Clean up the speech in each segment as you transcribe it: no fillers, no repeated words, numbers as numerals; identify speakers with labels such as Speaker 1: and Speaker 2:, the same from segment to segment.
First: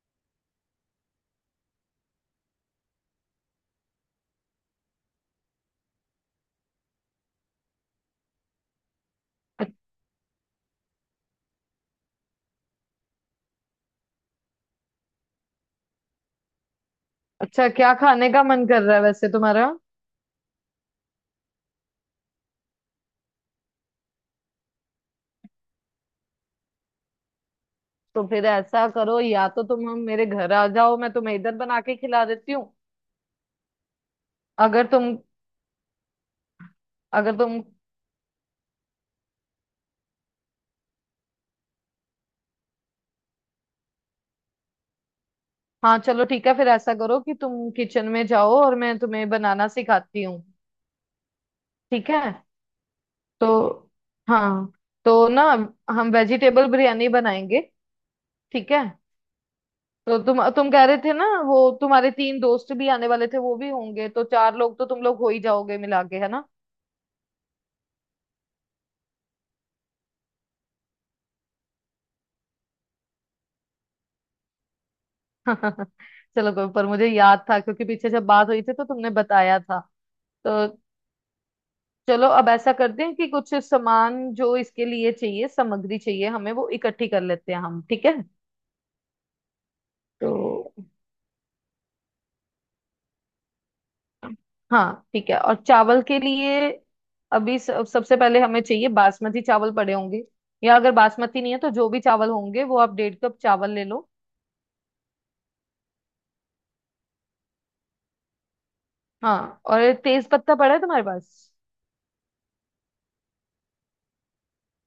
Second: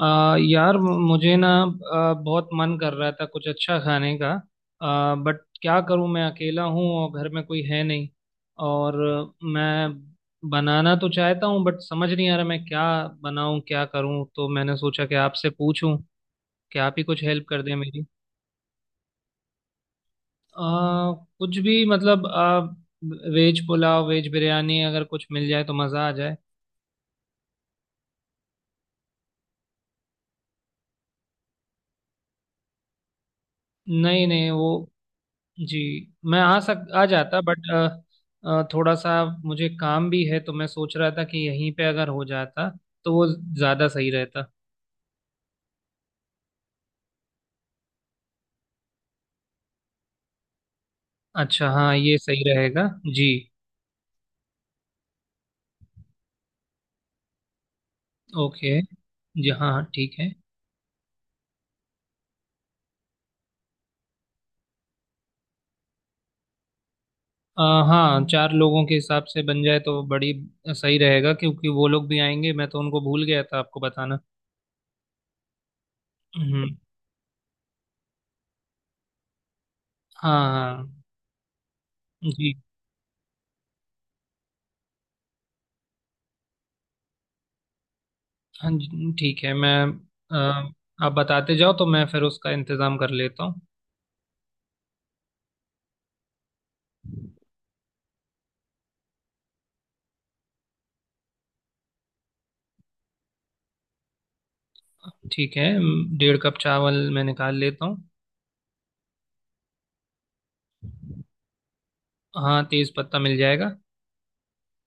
Speaker 1: यार मुझे ना बहुत मन कर रहा था कुछ अच्छा खाने का। बट क्या करूं, मैं अकेला हूं और घर में कोई है नहीं। और मैं बनाना तो चाहता हूं, बट समझ नहीं आ रहा मैं क्या बनाऊं, क्या करूं। तो मैंने सोचा कि आपसे पूछूं कि आप ही कुछ हेल्प कर
Speaker 2: अच्छा,
Speaker 1: दें
Speaker 2: क्या
Speaker 1: मेरी।
Speaker 2: खाने का मन कर रहा है वैसे तुम्हारा?
Speaker 1: आ, कुछ भी मतलब वेज पुलाव, वेज बिरयानी, अगर कुछ मिल जाए तो मज़ा आ जाए।
Speaker 2: तो फिर ऐसा करो, या तो तुम हम मेरे घर आ जाओ, मैं तुम्हें इधर बना के खिला देती हूँ।
Speaker 1: नहीं नहीं, वो
Speaker 2: अगर तुम
Speaker 1: जी, मैं आ
Speaker 2: अगर
Speaker 1: जाता
Speaker 2: तुम
Speaker 1: बट थोड़ा सा मुझे काम भी है, तो मैं सोच रहा था कि यहीं पे अगर हो जाता तो वो ज़्यादा सही रहता।
Speaker 2: हाँ, चलो ठीक है। फिर ऐसा करो कि तुम किचन में जाओ और मैं तुम्हें बनाना सिखाती हूँ।
Speaker 1: अच्छा हाँ,
Speaker 2: ठीक
Speaker 1: ये
Speaker 2: है।
Speaker 1: सही रहेगा। जी।
Speaker 2: तो हाँ, तो ना हम वेजिटेबल बिरयानी बनाएंगे। ठीक
Speaker 1: ओके।
Speaker 2: है।
Speaker 1: जी हाँ हाँ,
Speaker 2: तो
Speaker 1: ठीक है।
Speaker 2: तुम कह रहे थे ना, वो तुम्हारे 3 दोस्त भी आने वाले थे, वो भी होंगे, तो 4 लोग तो तुम लोग हो ही जाओगे मिला के, है ना।
Speaker 1: अ, हाँ, चार लोगों के हिसाब से बन जाए तो बड़ी सही रहेगा, क्योंकि वो लोग भी आएंगे। मैं तो उनको भूल गया था आपको बताना।
Speaker 2: चलो कोई,
Speaker 1: हम्म।
Speaker 2: पर मुझे याद था क्योंकि पीछे जब बात हुई थी तो तुमने बताया था।
Speaker 1: हाँ
Speaker 2: तो
Speaker 1: हाँ।
Speaker 2: चलो, अब
Speaker 1: जी।
Speaker 2: ऐसा करते हैं कि कुछ सामान जो इसके लिए चाहिए, सामग्री चाहिए हमें, वो इकट्ठी कर लेते हैं हम, ठीक है।
Speaker 1: हाँ जी ठीक है।
Speaker 2: तो
Speaker 1: अ, आप बताते जाओ तो मैं फिर उसका इंतज़ाम कर लेता हूँ।
Speaker 2: हाँ, ठीक है। और चावल के लिए अभी सबसे पहले हमें चाहिए बासमती चावल पड़े होंगे। या अगर बासमती नहीं है तो जो भी चावल होंगे, वो आप डेढ़ कप चावल ले लो।
Speaker 1: ठीक है। 1.5 कप चावल मैं निकाल लेता हूँ।
Speaker 2: हाँ, और तेज पत्ता पड़ा है तुम्हारे पास?
Speaker 1: हाँ, तेज पत्ता मिल जाएगा।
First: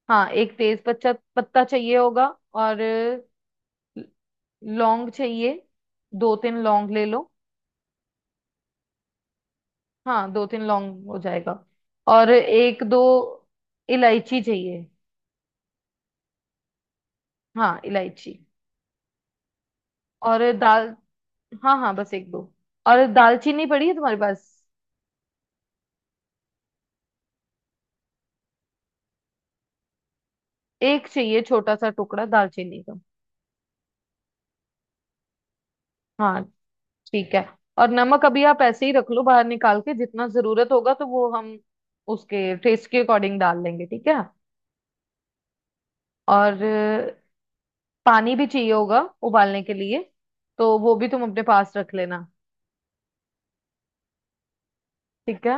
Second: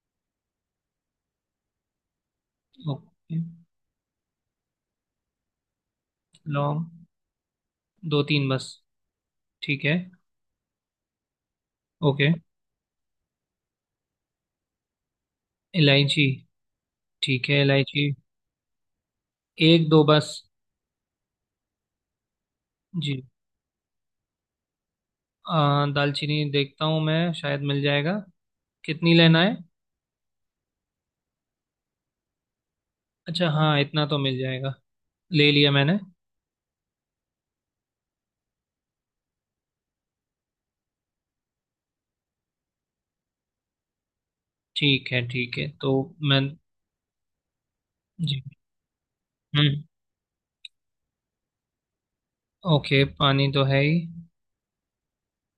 Speaker 2: हाँ, एक तेज पत्ता पत्ता चाहिए होगा। और
Speaker 1: ओके।
Speaker 2: लौंग चाहिए। दो तीन
Speaker 1: लौंग
Speaker 2: लौंग ले लो।
Speaker 1: दो तीन बस, ठीक है।
Speaker 2: हाँ, 2-3 लौंग हो जाएगा।
Speaker 1: ओके।
Speaker 2: और 1-2 इलायची चाहिए।
Speaker 1: इलायची, ठीक है
Speaker 2: हाँ,
Speaker 1: इलायची
Speaker 2: इलायची।
Speaker 1: एक दो बस।
Speaker 2: और दाल। हाँ हाँ, बस एक दो। और
Speaker 1: जी।
Speaker 2: दालचीनी पड़ी है तुम्हारे पास?
Speaker 1: दालचीनी देखता हूँ, मैं शायद मिल जाएगा। कितनी लेना है?
Speaker 2: एक चाहिए, छोटा सा टुकड़ा दालचीनी का।
Speaker 1: अच्छा हाँ, इतना तो मिल जाएगा। ले लिया मैंने।
Speaker 2: हाँ, ठीक है। और नमक अभी आप ऐसे ही रख लो बाहर निकाल के, जितना जरूरत होगा तो वो हम उसके टेस्ट के अकॉर्डिंग डाल लेंगे, ठीक है।
Speaker 1: ठीक है ठीक है, तो मैं
Speaker 2: और पानी
Speaker 1: जी।
Speaker 2: भी चाहिए होगा उबालने के
Speaker 1: हम्म।
Speaker 2: लिए। तो वो भी तुम अपने पास रख लेना।
Speaker 1: ओके, पानी तो है ही।
Speaker 2: ठीक है।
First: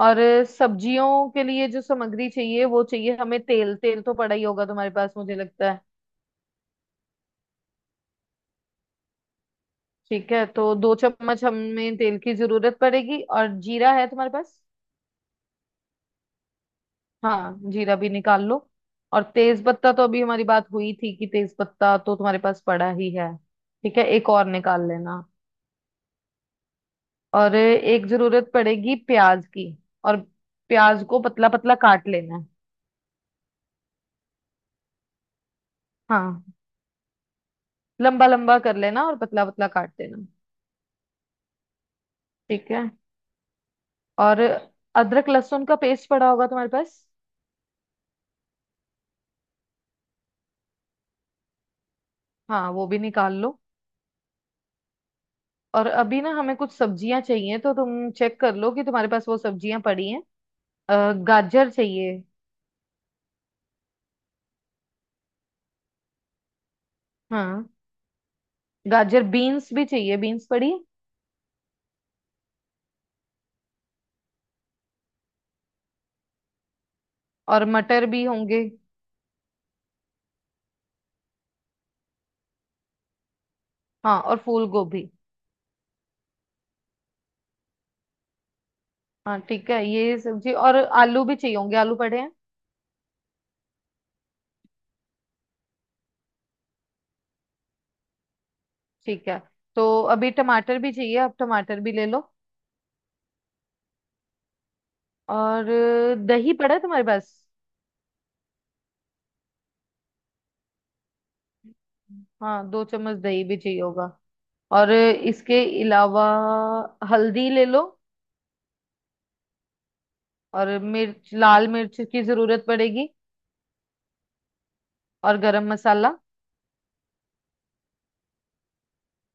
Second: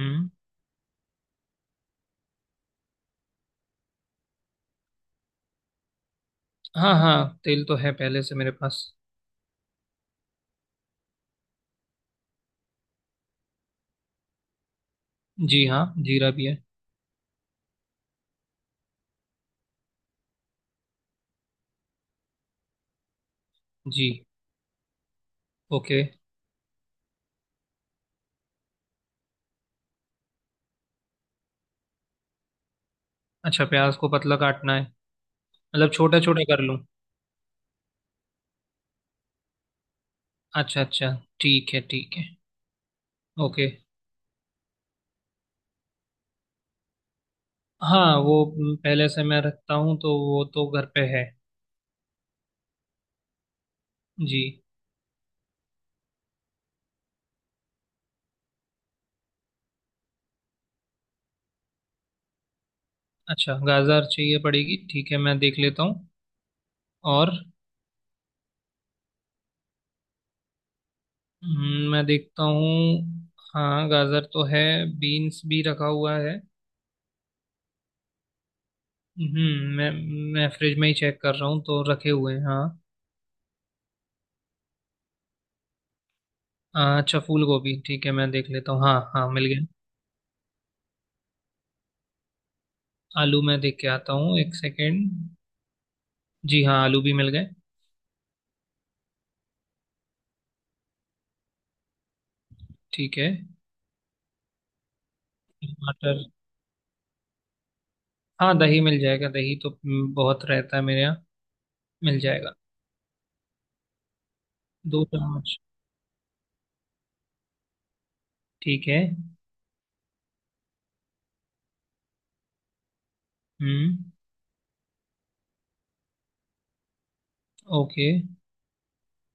Speaker 2: और सब्जियों के लिए जो सामग्री चाहिए वो चाहिए हमें, तेल। तेल तो पड़ा ही होगा तुम्हारे पास, मुझे लगता है।
Speaker 1: हाँ हाँ, तेल तो है पहले से मेरे पास।
Speaker 2: ठीक है, तो 2 चम्मच हमें तेल की जरूरत पड़ेगी। और जीरा है तुम्हारे पास?
Speaker 1: जी हाँ, जीरा भी है।
Speaker 2: हाँ, जीरा भी निकाल लो। और तेज पत्ता तो अभी हमारी बात हुई थी कि तेज पत्ता तो तुम्हारे पास पड़ा ही है। ठीक है,
Speaker 1: जी।
Speaker 2: एक और निकाल लेना।
Speaker 1: ओके।
Speaker 2: और एक जरूरत पड़ेगी प्याज की। और प्याज को पतला पतला काट लेना है।
Speaker 1: अच्छा, प्याज को पतला काटना है मतलब छोटा छोटा
Speaker 2: हाँ,
Speaker 1: कर लूँ?
Speaker 2: लंबा लंबा कर लेना और पतला पतला काट देना।
Speaker 1: अच्छा अच्छा, ठीक है ठीक है।
Speaker 2: ठीक है।
Speaker 1: ओके।
Speaker 2: और अदरक लहसुन का पेस्ट पड़ा होगा तुम्हारे पास?
Speaker 1: हाँ, वो पहले से मैं रखता हूँ तो वो तो घर पे है।
Speaker 2: हाँ, वो भी निकाल लो।
Speaker 1: जी।
Speaker 2: और अभी ना, हमें कुछ सब्जियां चाहिए तो तुम चेक कर लो कि तुम्हारे पास वो सब्जियां पड़ी हैं। गाजर चाहिए।
Speaker 1: अच्छा, गाजर चाहिए पड़ेगी, ठीक है मैं देख लेता हूँ। और
Speaker 2: हाँ, गाजर, बीन्स भी चाहिए, बीन्स पड़ी है?
Speaker 1: मैं देखता हूँ, हाँ गाजर तो है। बीन्स भी रखा हुआ है।
Speaker 2: और मटर भी होंगे।
Speaker 1: हम्म। मैं फ्रिज में ही चेक कर रहा हूँ, तो रखे हुए हैं हाँ।
Speaker 2: हाँ, और फूल गोभी।
Speaker 1: अच्छा फूल गोभी, ठीक है मैं देख लेता हूँ, हाँ हाँ
Speaker 2: हाँ,
Speaker 1: मिल गया।
Speaker 2: ठीक है, ये सब्जी, और आलू भी चाहिए होंगे, आलू पड़े हैं?
Speaker 1: आलू मैं देख के आता हूँ, एक सेकेंड। जी हाँ, आलू भी मिल गए।
Speaker 2: ठीक है। तो अभी टमाटर भी चाहिए, आप टमाटर भी ले लो।
Speaker 1: ठीक है।
Speaker 2: और
Speaker 1: टमाटर,
Speaker 2: दही पड़ा है तुम्हारे पास?
Speaker 1: हाँ दही मिल जाएगा। दही तो बहुत रहता है मेरे यहाँ, मिल जाएगा।
Speaker 2: हाँ, 2 चम्मच दही भी चाहिए होगा। और
Speaker 1: दो
Speaker 2: इसके
Speaker 1: चम्मच,
Speaker 2: अलावा, हल्दी ले लो।
Speaker 1: ठीक है।
Speaker 2: और मिर्च, लाल मिर्च की जरूरत पड़ेगी।
Speaker 1: हम्म।
Speaker 2: और गरम मसाला।
Speaker 1: ओके।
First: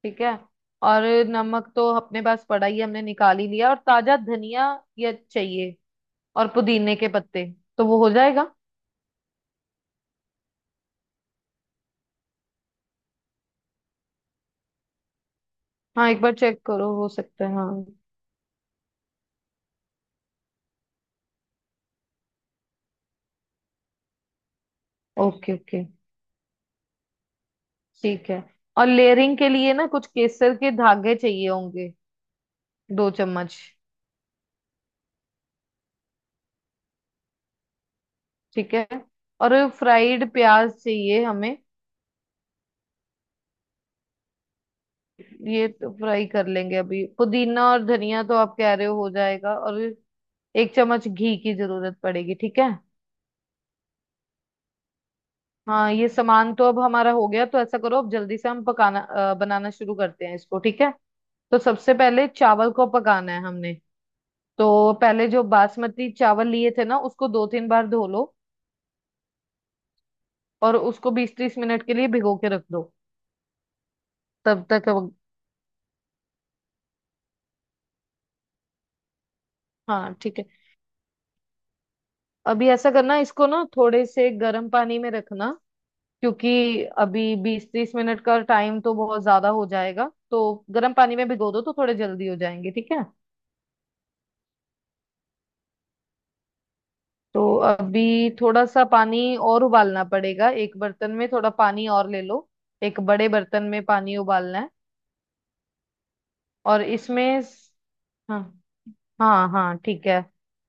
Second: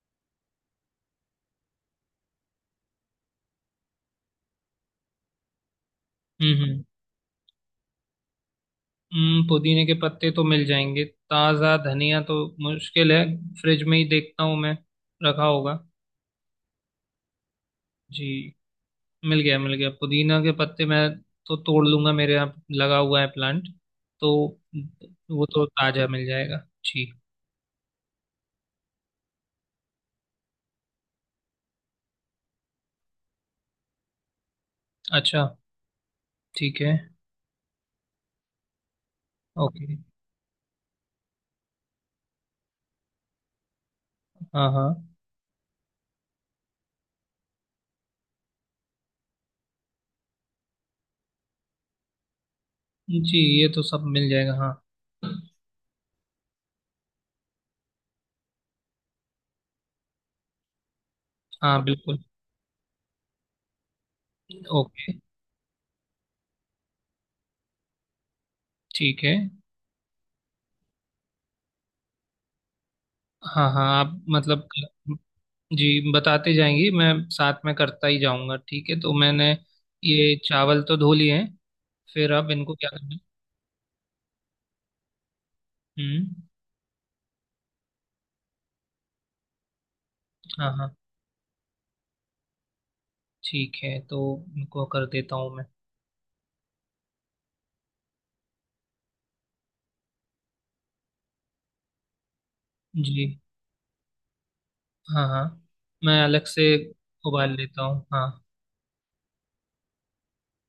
Speaker 2: ठीक है। और नमक तो अपने पास पड़ा ही है, हमने निकाल ही लिया। और ताजा धनिया ये चाहिए। और
Speaker 1: हम्म। हम्म।
Speaker 2: पुदीने के पत्ते, तो वो हो जाएगा।
Speaker 1: पुदीने के पत्ते तो मिल जाएंगे। ताज़ा धनिया तो मुश्किल है, फ्रिज में ही देखता हूँ मैं, रखा होगा।
Speaker 2: हाँ, एक बार चेक करो, हो सकता है, हाँ।
Speaker 1: जी। मिल गया मिल गया, पुदीना के पत्ते मैं तो तोड़ लूंगा, मेरे यहाँ लगा हुआ है प्लांट, तो वो
Speaker 2: ओके,
Speaker 1: तो
Speaker 2: ओके,
Speaker 1: ताज़ा मिल जाएगा। जी।
Speaker 2: ठीक है। और लेयरिंग के लिए ना, कुछ केसर के धागे चाहिए होंगे, 2 चम्मच।
Speaker 1: अच्छा। ठीक है।
Speaker 2: ठीक है। और
Speaker 1: ओके।
Speaker 2: फ्राइड प्याज चाहिए हमें।
Speaker 1: हाँ हाँ।
Speaker 2: ये तो फ्राई कर लेंगे अभी, पुदीना और धनिया तो आप कह रहे हो जाएगा। और 1 चम्मच घी की जरूरत पड़ेगी, ठीक है।
Speaker 1: जी, ये तो सब मिल जाएगा हाँ।
Speaker 2: हाँ, ये सामान तो अब हमारा हो गया, तो ऐसा करो अब जल्दी से हम बनाना शुरू करते हैं इसको, ठीक है। तो
Speaker 1: हाँ
Speaker 2: सबसे
Speaker 1: बिल्कुल।
Speaker 2: पहले चावल को पकाना है हमने। तो
Speaker 1: ओके।
Speaker 2: पहले जो बासमती चावल लिए थे ना, उसको 2-3 बार धो लो।
Speaker 1: ठीक है।
Speaker 2: और उसको 20-30 मिनट के लिए भिगो के रख दो।
Speaker 1: हाँ हाँ, आप
Speaker 2: तब
Speaker 1: मतलब
Speaker 2: तक अब,
Speaker 1: जी बताते जाएंगी मैं साथ में करता ही जाऊंगा, ठीक है। तो मैंने
Speaker 2: हाँ,
Speaker 1: ये
Speaker 2: ठीक है।
Speaker 1: चावल तो धो लिए हैं, फिर अब
Speaker 2: अभी
Speaker 1: इनको
Speaker 2: ऐसा
Speaker 1: क्या करना
Speaker 2: करना,
Speaker 1: है?
Speaker 2: इसको ना थोड़े से गर्म पानी में रखना।
Speaker 1: हम्म।
Speaker 2: क्योंकि अभी 20-30 मिनट का टाइम तो बहुत ज्यादा हो जाएगा। तो
Speaker 1: हाँ
Speaker 2: गर्म
Speaker 1: हाँ,
Speaker 2: पानी में भिगो दो, तो थोड़े जल्दी हो जाएंगे, ठीक है।
Speaker 1: ठीक है, तो इनको कर देता हूँ मैं।
Speaker 2: तो अभी थोड़ा सा पानी और उबालना पड़ेगा, एक बर्तन में थोड़ा पानी और ले लो। एक
Speaker 1: जी।
Speaker 2: बड़े बर्तन में पानी उबालना है।
Speaker 1: हाँ हाँ, मैं अलग से
Speaker 2: और इसमें
Speaker 1: उबाल लेता हूँ हाँ।
Speaker 2: हाँ हाँ हाँ, ठीक है।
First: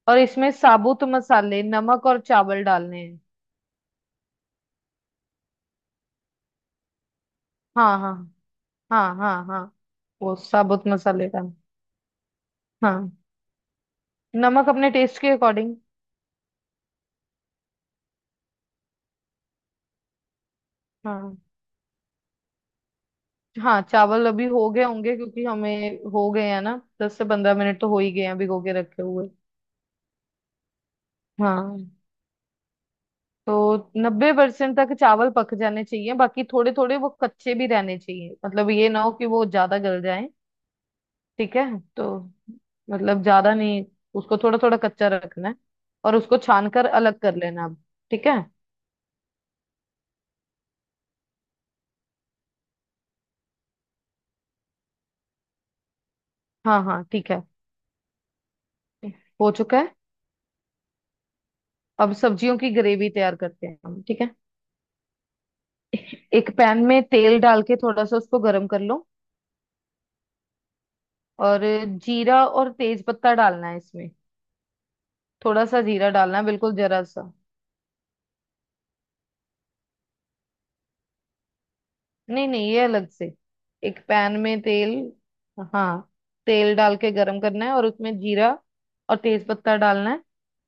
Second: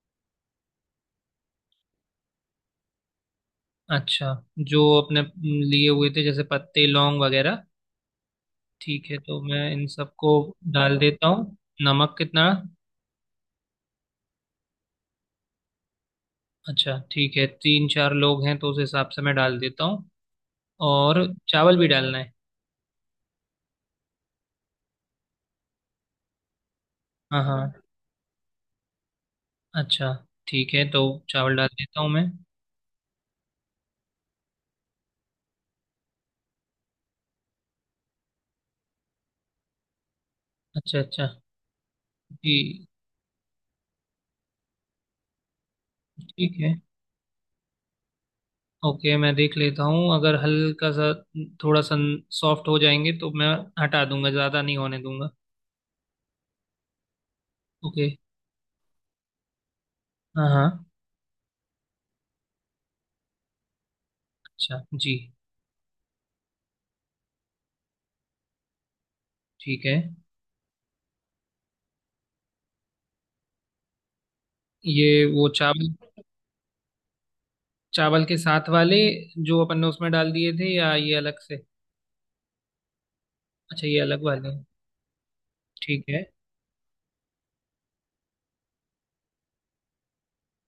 Speaker 2: और इसमें साबुत मसाले, नमक और चावल डालने हैं।
Speaker 1: अच्छा जो अपने लिए हुए थे, जैसे पत्ते लौंग वगैरह।
Speaker 2: हाँ हाँ
Speaker 1: ठीक
Speaker 2: हाँ,
Speaker 1: है तो
Speaker 2: हाँ हाँ,
Speaker 1: मैं इन सबको
Speaker 2: वो साबुत
Speaker 1: डाल देता
Speaker 2: मसाले डाल।
Speaker 1: हूँ। नमक कितना?
Speaker 2: हाँ, नमक अपने टेस्ट के अकॉर्डिंग।
Speaker 1: अच्छा ठीक है, तीन चार लोग हैं तो उस हिसाब से मैं डाल देता हूँ। और
Speaker 2: हाँ
Speaker 1: चावल भी डालना है?
Speaker 2: हाँ, चावल अभी हो गए होंगे क्योंकि हमें हो गए हैं ना, दस से
Speaker 1: हाँ
Speaker 2: पंद्रह मिनट
Speaker 1: हाँ।
Speaker 2: तो हो ही गए हैं भिगो के रखे हुए।
Speaker 1: अच्छा ठीक है, तो चावल डाल
Speaker 2: हाँ,
Speaker 1: देता हूँ मैं।
Speaker 2: तो 90% तक चावल पक जाने चाहिए, बाकी थोड़े थोड़े वो कच्चे भी रहने चाहिए, मतलब ये ना हो कि वो ज्यादा गल जाए,
Speaker 1: अच्छा अच्छा।
Speaker 2: ठीक है। तो
Speaker 1: जी।
Speaker 2: मतलब ज्यादा नहीं, उसको थोड़ा थोड़ा कच्चा रखना है। और उसको
Speaker 1: ठीक
Speaker 2: छान
Speaker 1: है।
Speaker 2: कर अलग कर लेना अब, ठीक है।
Speaker 1: ओके, मैं देख लेता हूँ, अगर हल्का सा थोड़ा सा सॉफ्ट हो जाएंगे तो मैं हटा दूंगा, ज़्यादा नहीं होने दूंगा।
Speaker 2: हाँ हाँ, ठीक है।
Speaker 1: ओके।
Speaker 2: हो चुका है।
Speaker 1: हाँ हाँ।
Speaker 2: अब सब्जियों की ग्रेवी तैयार करते हैं हम, ठीक है।
Speaker 1: अच्छा जी।
Speaker 2: एक पैन में तेल डाल के थोड़ा सा उसको गर्म कर लो।
Speaker 1: ठीक है।
Speaker 2: और जीरा और तेज पत्ता डालना है इसमें।
Speaker 1: ये वो
Speaker 2: थोड़ा सा
Speaker 1: चावल,
Speaker 2: जीरा डालना है, बिल्कुल जरा सा।
Speaker 1: चावल के साथ वाले जो अपन ने उसमें डाल दिए थे या ये अलग से?
Speaker 2: नहीं नहीं, ये अलग से।
Speaker 1: अच्छा
Speaker 2: एक
Speaker 1: ये अलग
Speaker 2: पैन
Speaker 1: वाले
Speaker 2: में
Speaker 1: हैं।
Speaker 2: तेल, हाँ,
Speaker 1: ठीक है।
Speaker 2: तेल डाल के गरम करना है और उसमें जीरा और तेज पत्ता डालना है।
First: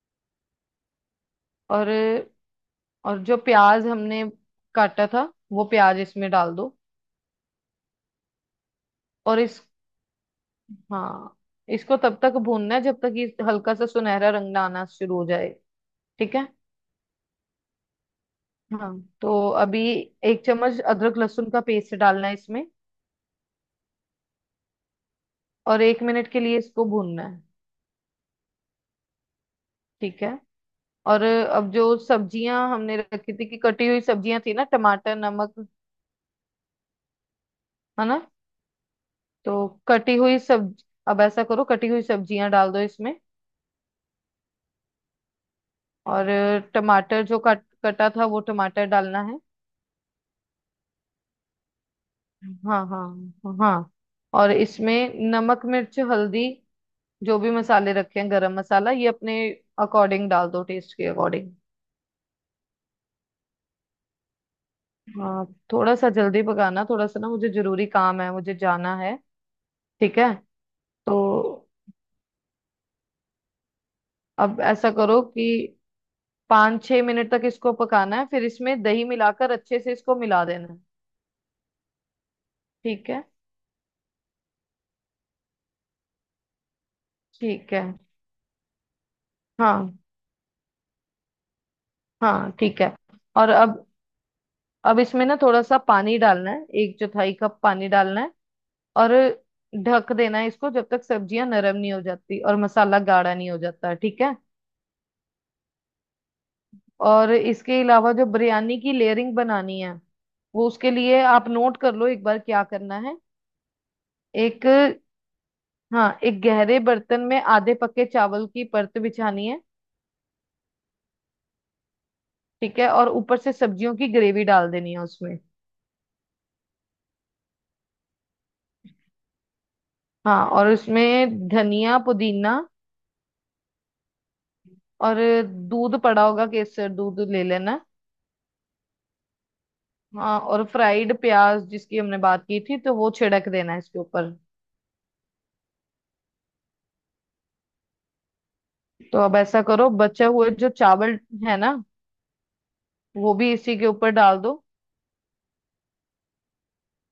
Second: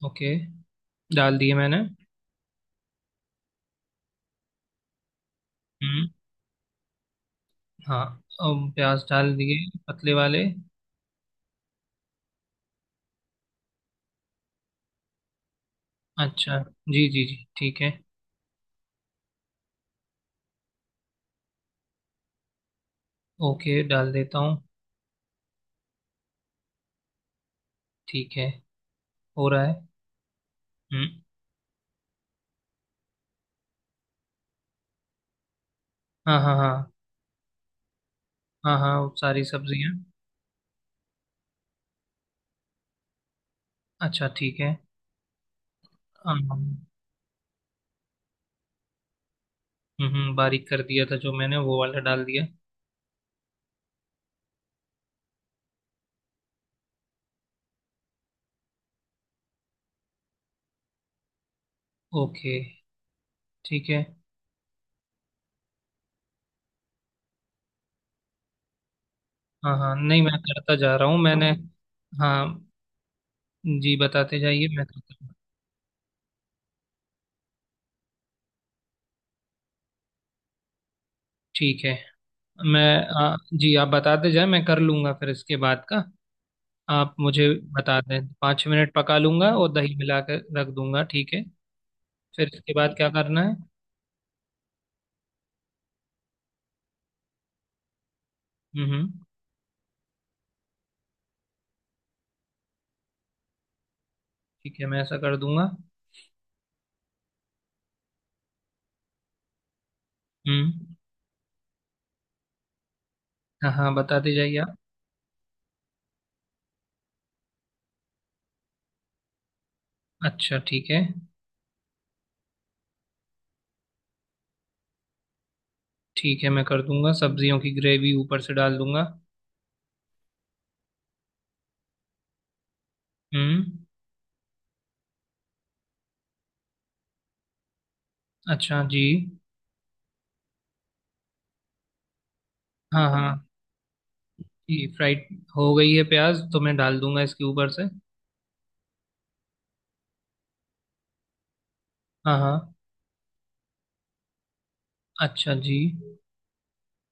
Speaker 1: ओके, डाल दिए मैंने।
Speaker 2: और और जो प्याज हमने काटा था वो प्याज
Speaker 1: हम्म।
Speaker 2: इसमें डाल दो।
Speaker 1: हाँ, अब प्याज डाल
Speaker 2: और
Speaker 1: दिए,
Speaker 2: इस
Speaker 1: पतले वाले।
Speaker 2: हाँ, इसको तब तक भूनना है जब तक ये हल्का सा सुनहरा रंग ना आना शुरू हो जाए, ठीक है।
Speaker 1: अच्छा जी जी जी ठीक है।
Speaker 2: हाँ, तो अभी 1 चम्मच अदरक लहसुन का पेस्ट डालना है इसमें।
Speaker 1: ओके, डाल देता हूँ।
Speaker 2: और 1 मिनट के लिए इसको भूनना है,
Speaker 1: ठीक है, हो रहा है।
Speaker 2: ठीक है।
Speaker 1: हम्म।
Speaker 2: और अब जो सब्जियां हमने रखी थी कि कटी हुई सब्जियां थी ना, टमाटर, नमक,
Speaker 1: हाँ हाँ हाँ।
Speaker 2: है ना।
Speaker 1: हाँ हाँ, वो सारी
Speaker 2: तो
Speaker 1: सब्जियाँ।
Speaker 2: कटी हुई सब अब ऐसा करो कटी हुई सब्जियां डाल दो इसमें।
Speaker 1: अच्छा ठीक है।
Speaker 2: और
Speaker 1: हाँ, हाँ,
Speaker 2: टमाटर जो कट कटा था वो टमाटर डालना है।
Speaker 1: बारीक कर दिया था जो मैंने, वो वाला डाल दिया।
Speaker 2: हाँ हाँ हाँ, और इसमें नमक, मिर्च, हल्दी, जो भी मसाले रखे हैं, गरम मसाला, ये अपने अकॉर्डिंग डाल दो, टेस्ट के अकॉर्डिंग।
Speaker 1: ओके ठीक है।
Speaker 2: हाँ, थोड़ा सा जल्दी पकाना, थोड़ा सा ना, मुझे जरूरी काम है, मुझे जाना है।
Speaker 1: हाँ हाँ,
Speaker 2: ठीक
Speaker 1: नहीं
Speaker 2: है।
Speaker 1: मैं करता जा रहा हूँ मैंने।
Speaker 2: तो
Speaker 1: हाँ, जी बताते
Speaker 2: अब
Speaker 1: जाइए मैं
Speaker 2: ऐसा
Speaker 1: करता
Speaker 2: करो
Speaker 1: हूँ।
Speaker 2: कि 5-6 मिनट तक इसको पकाना है, फिर इसमें दही मिलाकर अच्छे से इसको मिला देना है,
Speaker 1: ठीक है मैं
Speaker 2: ठीक है।
Speaker 1: जी आप बताते जाए, मैं कर लूँगा, फिर इसके बाद का आप मुझे
Speaker 2: ठीक है,
Speaker 1: बता दें। 5 मिनट पका लूँगा और दही
Speaker 2: हाँ
Speaker 1: मिला के रख दूँगा, ठीक है।
Speaker 2: हाँ,
Speaker 1: फिर इसके
Speaker 2: ठीक है।
Speaker 1: बाद क्या करना
Speaker 2: और
Speaker 1: है?
Speaker 2: अब इसमें ना थोड़ा सा पानी डालना है, 1/4 कप पानी डालना है।
Speaker 1: हम्म।
Speaker 2: और ढक देना है इसको जब तक सब्जियां नरम नहीं हो जाती और मसाला गाढ़ा नहीं हो जाता, ठीक है।
Speaker 1: ठीक है मैं ऐसा कर दूँगा।
Speaker 2: और इसके अलावा जो बिरयानी की लेयरिंग बनानी है, वो उसके
Speaker 1: हम्म।
Speaker 2: लिए आप नोट कर लो एक बार क्या करना है।
Speaker 1: हाँ हाँ, बताते जाइए
Speaker 2: एक,
Speaker 1: आप।
Speaker 2: हाँ, एक गहरे बर्तन में आधे पके चावल की परत बिछानी है।
Speaker 1: अच्छा ठीक है
Speaker 2: ठीक है, और ऊपर से सब्जियों की ग्रेवी डाल देनी है उसमें।
Speaker 1: ठीक है, मैं कर दूँगा, सब्जियों की ग्रेवी ऊपर से डाल दूँगा।
Speaker 2: हाँ, और उसमें धनिया, पुदीना,
Speaker 1: हम्म।
Speaker 2: और दूध पड़ा होगा, केसर दूध ले लेना।
Speaker 1: अच्छा जी।
Speaker 2: हाँ, और फ्राइड प्याज जिसकी हमने बात की थी, तो
Speaker 1: हाँ
Speaker 2: वो
Speaker 1: हाँ।
Speaker 2: छिड़क देना है इसके ऊपर।
Speaker 1: जी फ्राइड हो गई है प्याज तो, मैं डाल दूँगा इसके ऊपर से।
Speaker 2: तो अब ऐसा करो, बचे हुए जो चावल है ना,
Speaker 1: हाँ हाँ।
Speaker 2: वो भी इसी के ऊपर डाल दो।
Speaker 1: अच्छा जी।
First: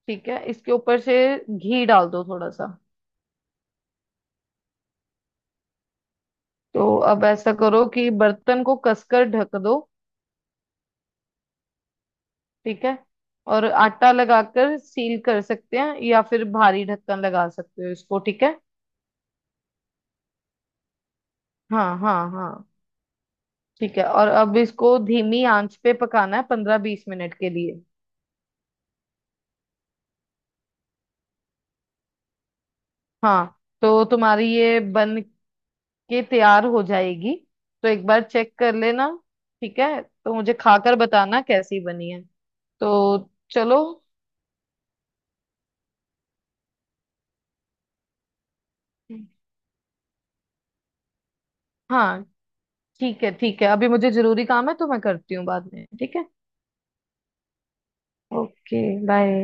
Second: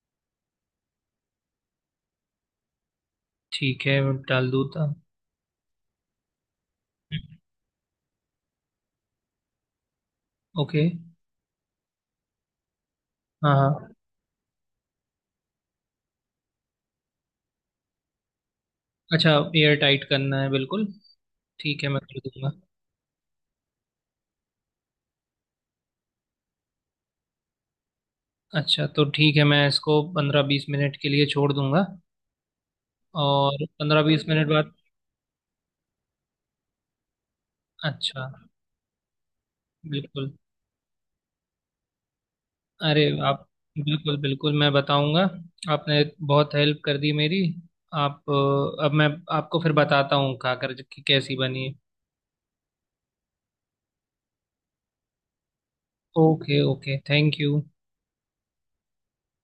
Speaker 2: ठीक है, इसके ऊपर से घी डाल दो थोड़ा सा।
Speaker 1: ठीक है मैं डाल दूँ था।
Speaker 2: तो अब ऐसा करो कि बर्तन को कसकर ढक दो,
Speaker 1: ओके।
Speaker 2: ठीक है।
Speaker 1: हाँ
Speaker 2: और
Speaker 1: हाँ।
Speaker 2: आटा लगाकर सील कर सकते हैं या फिर भारी ढक्कन लगा सकते हो इसको, ठीक है।
Speaker 1: अच्छा, एयर टाइट करना है बिल्कुल, ठीक है
Speaker 2: हाँ
Speaker 1: मैं कर
Speaker 2: हाँ हाँ,
Speaker 1: दूंगा।
Speaker 2: ठीक है। और अब इसको धीमी आंच पे पकाना है, 15-20 मिनट के लिए।
Speaker 1: अच्छा तो ठीक है, मैं इसको 15-20 मिनट के लिए छोड़ दूंगा।
Speaker 2: हाँ,
Speaker 1: और पंद्रह
Speaker 2: तो
Speaker 1: बीस
Speaker 2: तुम्हारी
Speaker 1: मिनट बाद?
Speaker 2: ये बन के तैयार हो जाएगी। तो एक बार
Speaker 1: अच्छा।
Speaker 2: चेक कर लेना। ठीक है,
Speaker 1: बिल्कुल।
Speaker 2: तो मुझे खाकर बताना कैसी बनी है।
Speaker 1: अरे
Speaker 2: तो
Speaker 1: आप,
Speaker 2: चलो।
Speaker 1: बिल्कुल बिल्कुल मैं बताऊंगा। आपने बहुत हेल्प कर दी मेरी। आप अब मैं आपको फिर बताता हूँ खाकर कि कैसी बनी।
Speaker 2: हाँ, ठीक है ठीक है, अभी मुझे जरूरी काम है तो मैं करती हूँ बाद में, ठीक है।
Speaker 1: Okay okay thank you.
Speaker 2: Okay, bye.